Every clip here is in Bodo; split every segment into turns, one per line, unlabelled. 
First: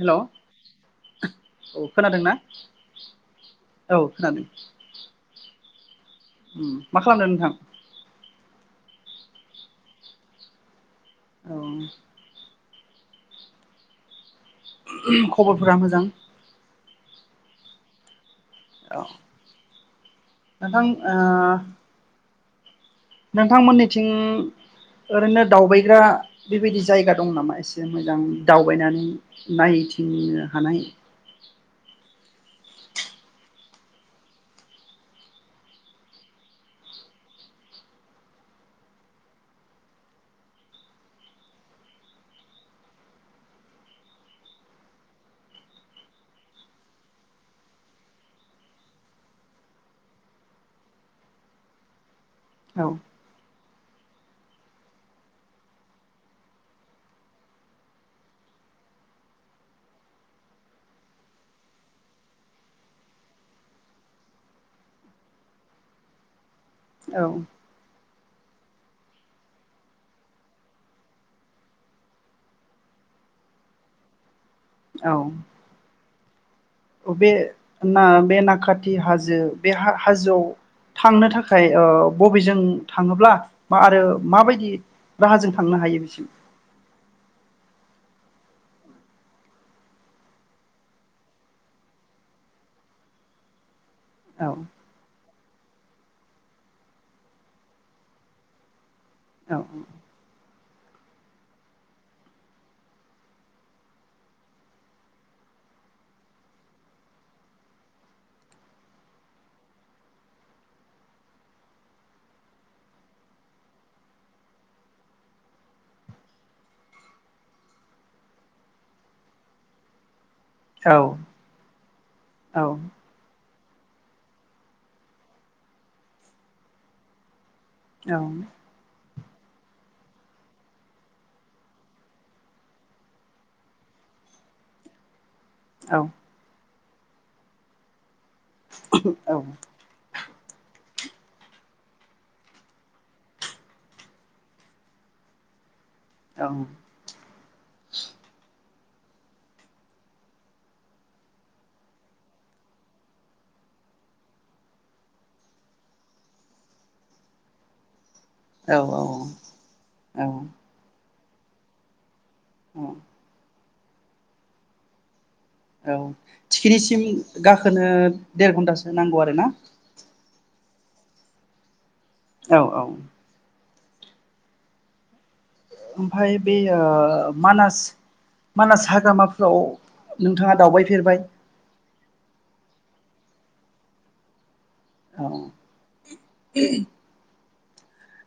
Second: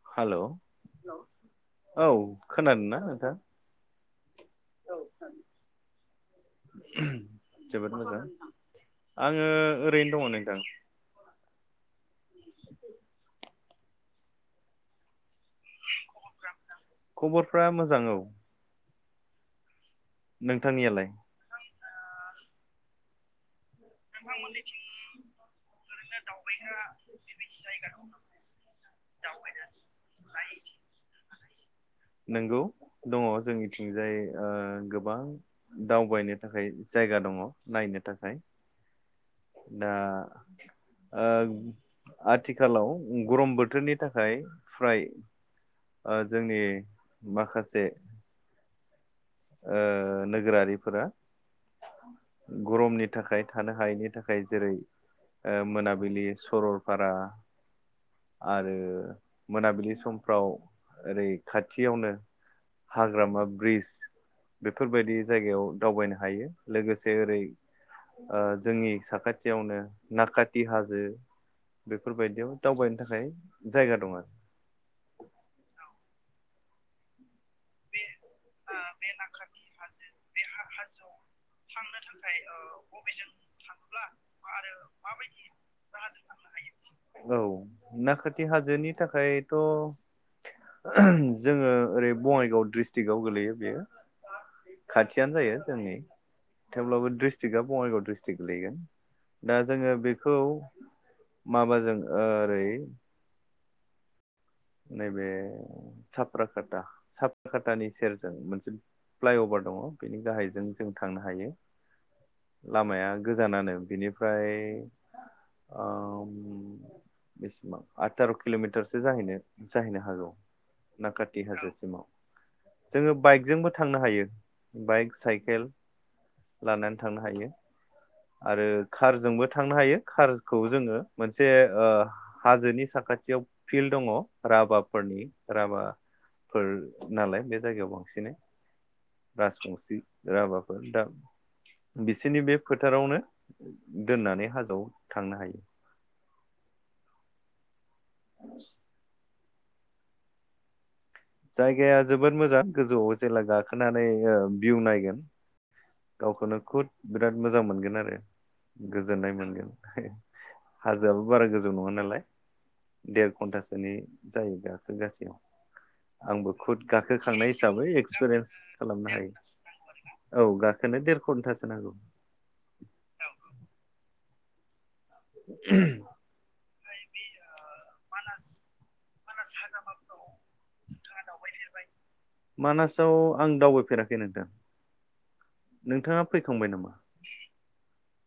हेलौ
हेल, औ। खोनादों ना नोंथां?
दानो उम मा खालामदों नोंथां?
जोबोद मोजां आङो ओरैनो दङ नोंथां।
औ। खबरफोरा मोजां?
खबरफ्रा मोजां औ।
औ। नोंथां
नोंथांनियालाय
ओ नोंथांमोननि थिं ओरैनो दावबायग्रा बेबायदि जायगा दं नामा एसे मोजां दावबायनानै नायथिंनो हानाय
नंगौ दङ जोंनिथिंजाय ओ गोबां दावबायनो थाखाय जायगा दङ नायनो थाखाय दा ओ आथिखालाव गरम बोथोरनि थाखाय फ्राय ओ जोंनि माखासे ओ नोगोरारिफोरा
औ
गरमनि थाखाय थानो हायैनि थाखाय जेरै ओ मोनाबिलि, सरलपारा आरो मोनाबिलि समफ्राव ओरै खाथियावनो हाग्रामा ब्रिज बेफोरबायदि जायगायाव दावबायनो हायो लोगोसे ओरै
औ
ओ जोंनि साखाथियावनो नाकाथि हाजो बेफोरबायदियाव दावबायनो थाखाय जायगा दं आरो।
औ। अ बेे ना बे नाखाथि हाजो बे हा-हाजोयाव थांनो था मा आरो माबायदि राहाजों थांनो हायो बिसिम
औ नाखा थि हाजोनि थाखायथ' जोङो ओरै बङाइगाव ड्रिस्टिक्टआव गोलैयो बेयो
औ।
थियानो जायो जोंनि थेवब्लाबो ड्रिस्टिक्टआ बङाइगाव ड्रिस्टिक्ट गोलैयो।
औ
दा जोङो बेखौ माबाजों ओरै नैबे साप्राखाटा साप्राखाटानि सेरजों मोनसे फ्लाइअभार दङ बेनि गाहायजों जों थांनो हायो। लामाया गोजानानो बिनिफ्राय ओ बेसिबां आथार किलमिटारसो जाहैनो जाहैनो हागौ
औ
नाकाथि हाजोसिमाव। जोङो बाइकजोंबो थांनो हायो बाइक साइकेल लानानै थांनो हायो
औ
आरो खारजोंबो थांनो हायो खारखौ जोङो मोनसे ओ हाजोनि साखाथियाव फिल्ड दङ राभाफोरनि
औ
राभाफोर नालाय बे जायगायाव बांसिनै
औ
राजबंसि राभाफोर दा बिसोरनि बे फोथारावनो दोननानै हाजोआव थांनो हायो।
ओं [inaudible]
[inaudible] जायगाया जोबोद मोजां गोजौआव जेब्ला गाखोनानै ओ भिउ नायगोन गावखौनो खुद बिराद मोजां मोनगोन आरो
औ
गोजोननाय मोनगोन
औ
हाजोआबो बारा गोजौ नङा नालाय देर घन्टासो नि जायो गाखोगासेयाव
औ
आंबो खुद
थिखिनिसिम
गाखोखांनाय हिसाबै
गाखोनो
एक्सपिरियेन्स
देर घन्टासो
खालामनो
नांगौ
हायो
आरो ना
औ गा खोनो देर घन्टासो नांगौ।
औ औ ओमफफ्राय बे ओ मानास मानास हाग्रामाफ्राव नोंथाङा दावबायफेरबाय
मानासाआव आं दावबायफेराखै नोंथां
[inaudible]
नोंथाङा फैखांबाय नामा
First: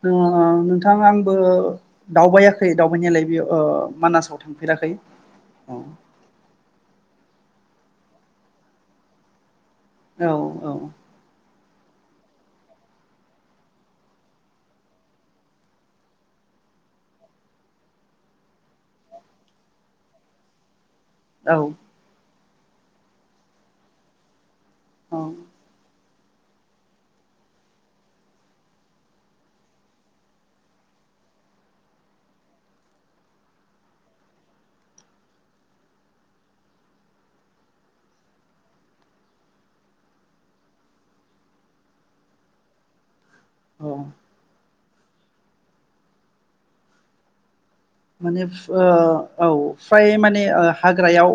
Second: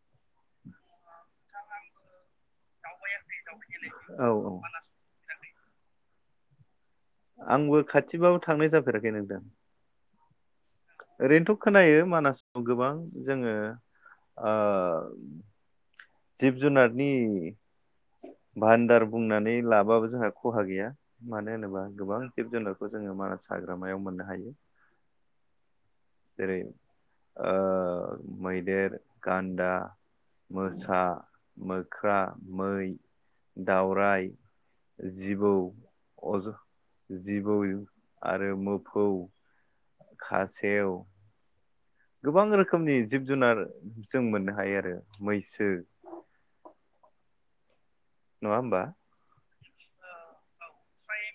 ओ नोंथां आं बो दावबाया खै दावबायनायालाय बेयाव
औ
मानासआव
औ
थांफेराखै उम
आंबो खाथिबाबो थांनाय जाफेराखै नोंथां
औ औ
ओरैनोथ खोनायो मानासाव गोबां जोङो ओ जिब जुनारनि भान्दार बुंनानै लाबाबो जोंहा खहा गैया
औ
मानो होनोबा गोबां जिब जुनारखौ जोङो मानास हाग्रामायाव मोननो हायो
औ
जेरै ओ मैदेर गान्दा मोसौ आ मोख्रा मै दावराय जिबौ जिबौ आरो मोफौ खासेव गोबां रोखोमनि जिब जुनार
औ
जों मोननो हायो आरो मैसो
माने
नङा
ओ
होमबा
औ फ्राय माने ओ हाग्रायाव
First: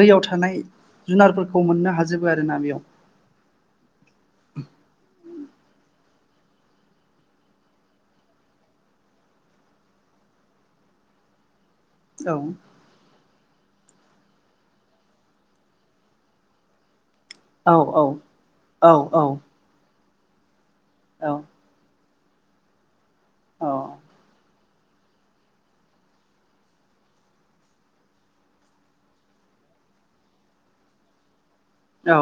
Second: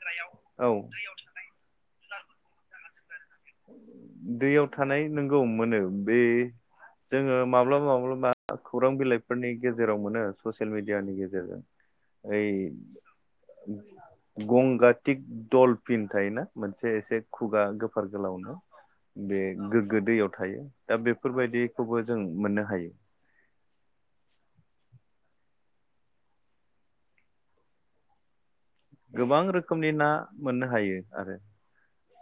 दैयाव थानाय
औ
जुनारफोरखौ मोननो हाजोब आरोना बेयाव
दैयाव थानाय नों औ मोनो बे जोङो माब्लाबा माब्लाबा खौरां बिलाइफोरनि गेजेराव मोनो ससियेल मिडियानि गेजेरजों
औ औ
ओइ गंगा थिग दल फिन थायोना मोनसे एसे खुगा गोफार
औ-औ
गोदैयाव थायो दा बेफोरबायदिखौबो जों मोननो हायो
औ
गोबां रोखोमनि ना मोननो हायो आरो
औ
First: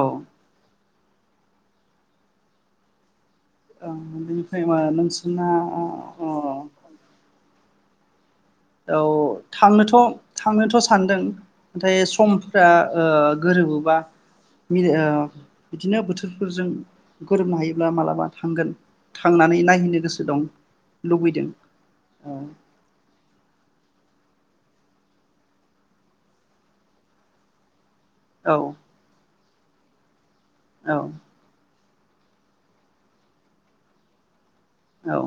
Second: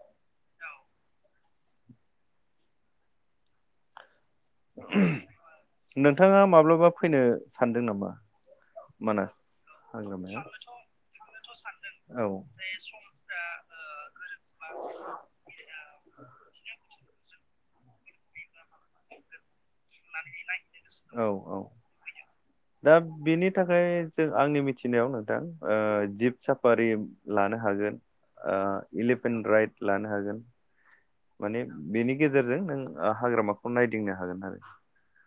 [unintelligible] [unintelligible] नोंसोरना अ
नोंथाङा माब्लाबा फैनो सानदों नामा
औ
मानास
थांनोथ
हाग्रामायाव
थांनोथ सानदों नाथाय
औ
समफोरा ओ गोरोबोबा मिला बिदिनो बोथोरफोरजों गोरोबनो हायो ला मालाबा थांगोन थांनानै नाय नायनो गोसो दं लुबैदों औ
बिनि थाखाय जों आंनि मिथिनायाव नोंथां ओ जिब साफारि लानो हागोन
औ
ओ इलिप पेन राइट लानो हागोन
औ
माने बेनि गेजेरजों नों हाग्रामाखौ नायदिंनो हागोन आरो
औ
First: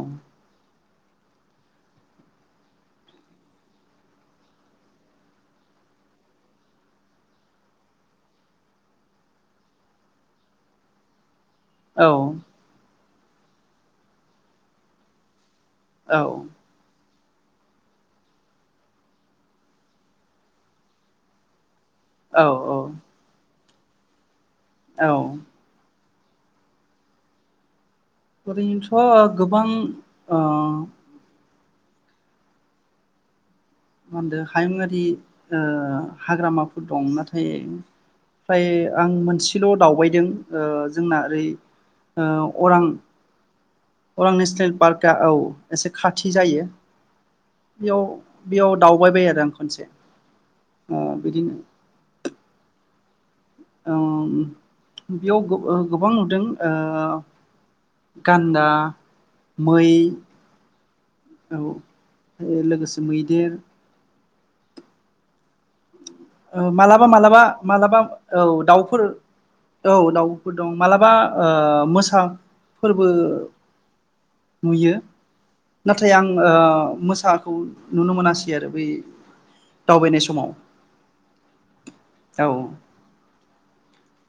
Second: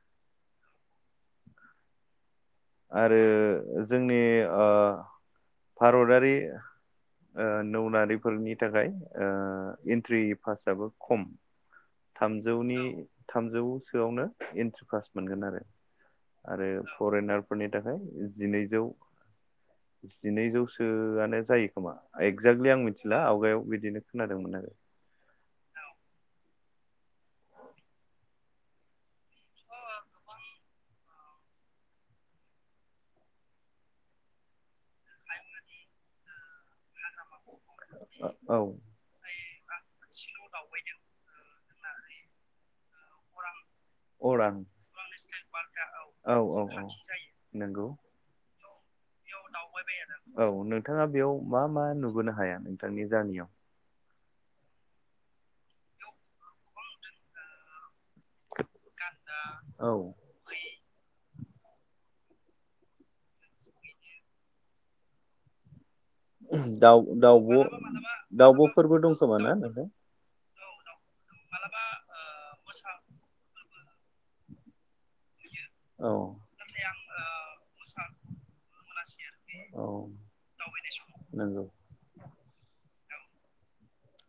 आरो जोंनि ओ भारतारि ओ नौनारिफोरनि थाखाय एन्ट्रि पासआबो खम
औ
थामजौनि औ थामजौसोआवनो एन्ट्रि पास मोनगोन आरो
औ
आरो फरेेनार फोरनि थाखाय जिनैजौ जिनैजौसोआनो जायो खोमा
औ
एक्जाक्टलि आं मिथिला आवगायाव बिदिनो खोनादोंमोन आरो
औ ओरैनोथ गोबां ओ मा होनदों हायुंङारि ओ हाग्रामाफोर दं नाथाय फाय
औ
फ्राय आं मोनसेल दावबायदों जोंना ओरै ओ अरां अरां नेसनेल पार्कआ औ एसे खाथि
औ औ
जायो
औ नंगौ
बेयाव बेयाव दावबाय बायो आरो आं खनसे
औ
अ
नोंथाङा
बिदिनो
गामियाव
ओम बेयाव गोबां नुदों ओ गान्दा, मै
औ
औ लोगोसे मैदेर
दाउ
मालाबा मालाबा
दाउब'
मालाबा औ
दाउब'फोरबो
दाउफोर
दंखोमा ना नोंथां
औ दाउ दं मालाबा बा ओ‌ मोसा फोरबो नुयो नाथाय
औ
आं ओ मोसाखौ नुनो मोनासै आरो बै
औ
दावबायनाय समाव
नंगौ
औ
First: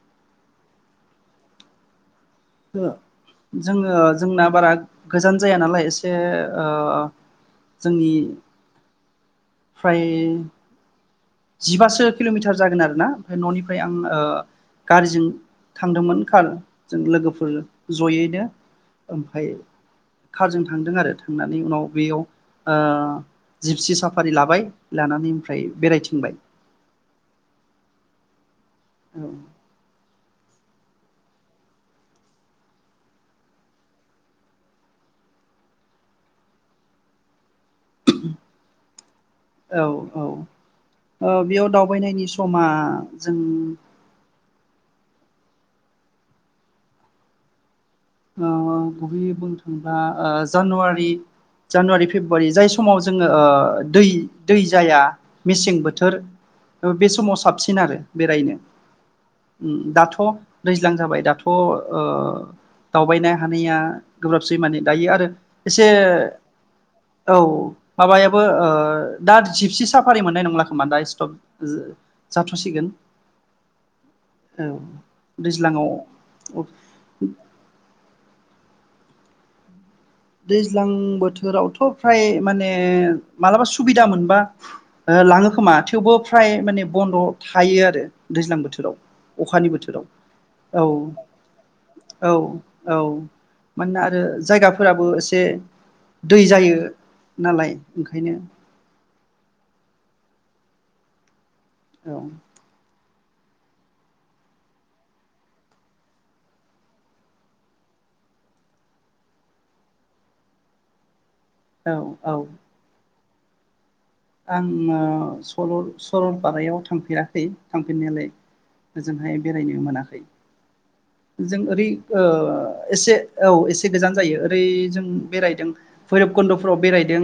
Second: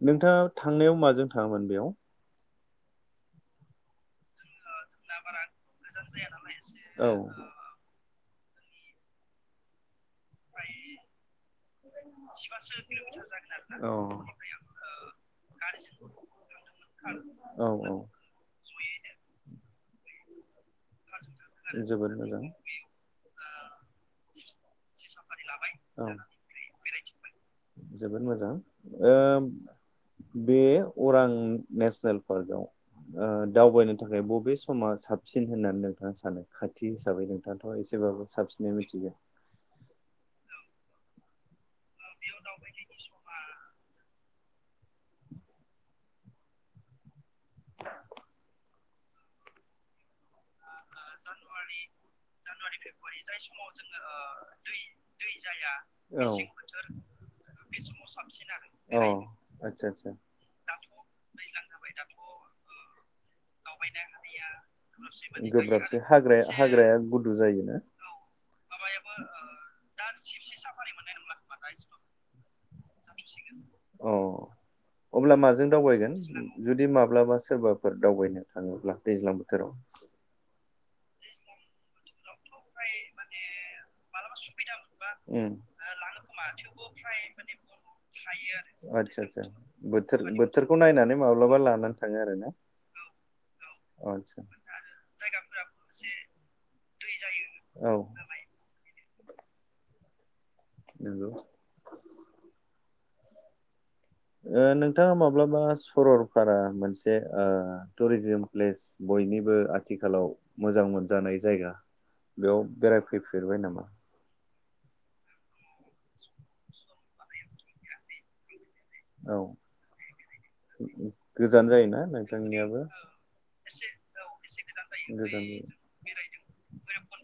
नोंथाङा थांनायाव माजों थाङामोन बेयाव?
जोङो जोङो जोंना बारा गोजान जाया नालाय एसे ओ
औ
जोंनि फ्राय जिबासो किल'मिटार जागोन आरोना ओमफ्राय न'निफ्राय
औ
आं गारिजों थांदोंमोन कार जों लोगोफोर
औ औ
जयैनो ओमफाय खारजों थांदों आरो थांनानै उनाव
जोबोद
बेयाव ओ
मोजां
जिपसि साफारि लाबाय लानानै ओमफ्राय
औ
बेरायथिं
जोबोद मोजां ओ बे अरां नेसनेल पार्कआव दावबायनो थाखाय बबे समा साबसिन होननानै नोंथाङा सानो खाथि हिसाबै नों? दाथ' एसेबाबो साबसिनै मिथिगौ
औ औ औ बेयाव दउ बायनायनि समा जों
[inaudible]
औ औ‌ गुबैयै बुंनो थांब्ला ओ जानुवारि जानुवारि फेब्रुवारि जाय समाव जोङो दै दै जाया मेसें बोथोर
औ
बे समाव साबसिन आरो बेरायनो
अ आदसा आदसा
दाथ' दैज्लां जाबाय दाथ' ओ [unintelligible] गोब्राबसै माने दायो आरो एसे
गोब्राबसो हाग्राया हाग्राया
औ
गुदु जायोना
माबायाबो ओ दा जिपसि साफारि मोननाय नंला खोमा दा स्टप जाथ' सिगोन
अ अब्ला माजों दावबायगोन?
दैज्लाङाव
जुदि माब्लाबा सोरबा फोर दावबायनो थाङोब्ला दैज्लां बोथोराव।
दैज्लां बोथोरावथ फ्राय माने मालाबा सुबिदा मोनबा लाङो
उम
खोमा थेवबो फ्राय माने बन्द' थायो आरो दैज्लां बोथोराव
आदसा आदसा
अखानि बोथोराव।
बोथोर बोथोरखौ
औ
नायनानै माब्लाबा लानानै थाङो
औ
आरो ना
औ। मानोना आरो
आदसा
जायगा फोराबो एसे दै जायो ना लाय
औ
ओंखायनो
नोंगौ।
औ।
ओ नोंथाङा माब्लाबा सरलपारा मोनसे ओ टुरिजिम प्लेस बयनिबो आथिखालाव मोजां मोनजानाय जायगा
औ औ
बेयाव बेराय फैफेरबाय नामा?
आङो सरल-सरलपारायाव थांफेराखै थांफेरनायालाय
औ
ओजोंहाय बेरायनो मोनाखै। जों
गोजान
ओरै
जायोना नोंथांनियाबो
ओ एसे औ एसे गोजान जायो। ओरै जों
गोजान
बेरायदों
जायो।
भैरब कुन्द'फोराव बेरायदों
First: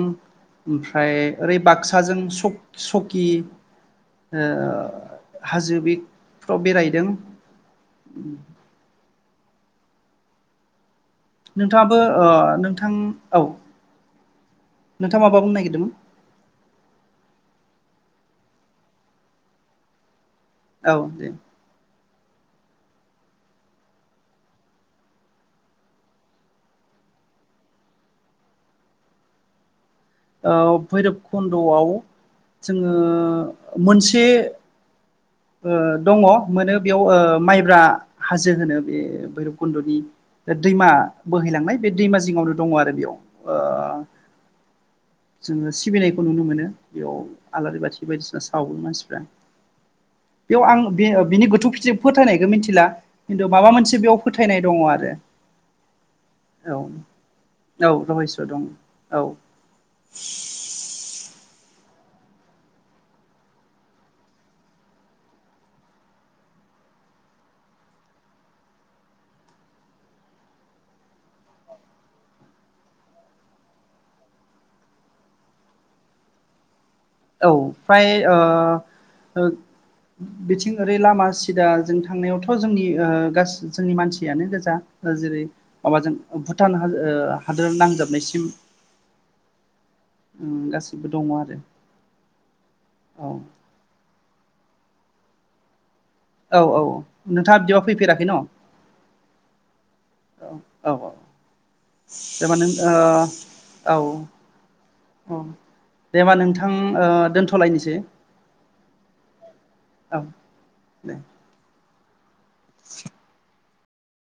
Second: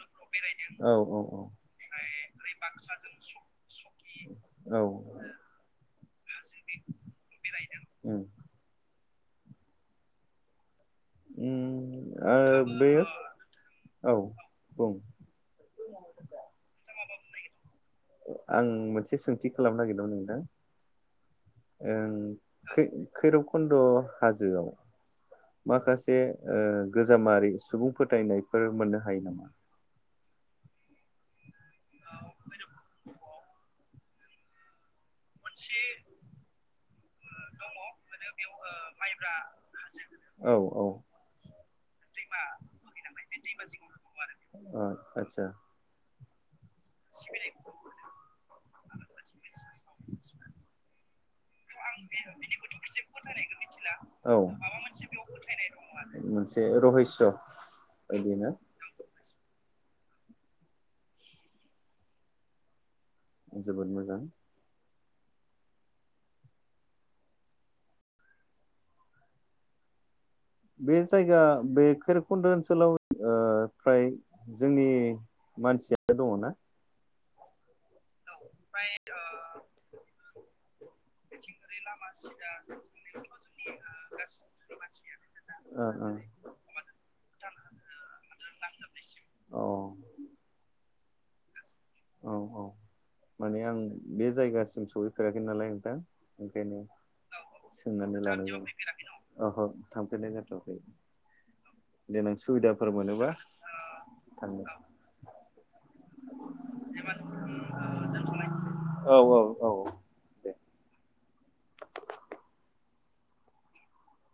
औ
ओमफ्राय
औ औ
ओरै बाक्साजों स-सकि ओ
औ
हाजो बि फ्राव बेरायदों।
उम
नोंथाङाबो
उम
ओ नोंथां
बेयो
औ
औ बुं
नोंथाङा माबा बुंनो नागिरदोंमोन?
आं मोनसे सोंथि खालामनो नागिरदोंमोन नोंथां?
औ दे।
ओं, खै-खैरबकुन्द' हाजोयाव माखासे ओ गोजामारि सुबुं फोथायनायफोर मोननो हायो नामा?
औ भैरब कुन द'याव जोङो मोनस से ओ दङ, मोनो बेयाव ओ माइब्रा हाजो होनो बे भैरबकुन्दनि
औ औ
दैमा
ओ
बोहैलांनाय बे दैमा जिङावनो दङ आरो बेयाव। ओ
आदसा
जोङो सिबिनाय खौ नुनो मोनो। बेयाव आलारि बाथि बायदिसिना सावो मानसिफ्रा। बेयाव आं बे ओ बिनि गोथौ फिथि-फोथायनायखौ मिन्थिला खिन्थु माबा मोनसे बेयाव
औ
फोथायनाय दङ आरो।
मोनसे
औ
रहस्य
औ, रहस्य
बायदिनो
दं औ। [inaudible]
जोबोद मोजां। बे जायगा बे खैरबखुन्द' ओनसोलाव ओ फ्राय जोंनि मानसियानो दङना?
औ। फ्राय ओ ओ बिथिं ओरै लामा सिदाजों थांनायावथ' जोंनि ओ गासि जोंनि मानसियानो गोजा। जेरै माबाजों भुटान हाजो ओ हादोर नांजाबनायसिम
ओ
उम गासिबो दङ आरो।
औ औ
औ
माने आं बे जायगा सिम सहैफेराखै नालाय नोंथां
औ
ओंखायनो
औ नोंथाङा बिदिबा
सोंनानै
फैफेराखै न' औ
लानाय जाबाय। अह' थांफेरनाय जाथ'याखै।
औ
देनां
जेनेबा नों
सुबिदाफोर मोनोबा थांगोन।
अ' दे होमबा नों आं ओ दोनथलायनोसै।
औ औ औ
औ दे। [inaudible]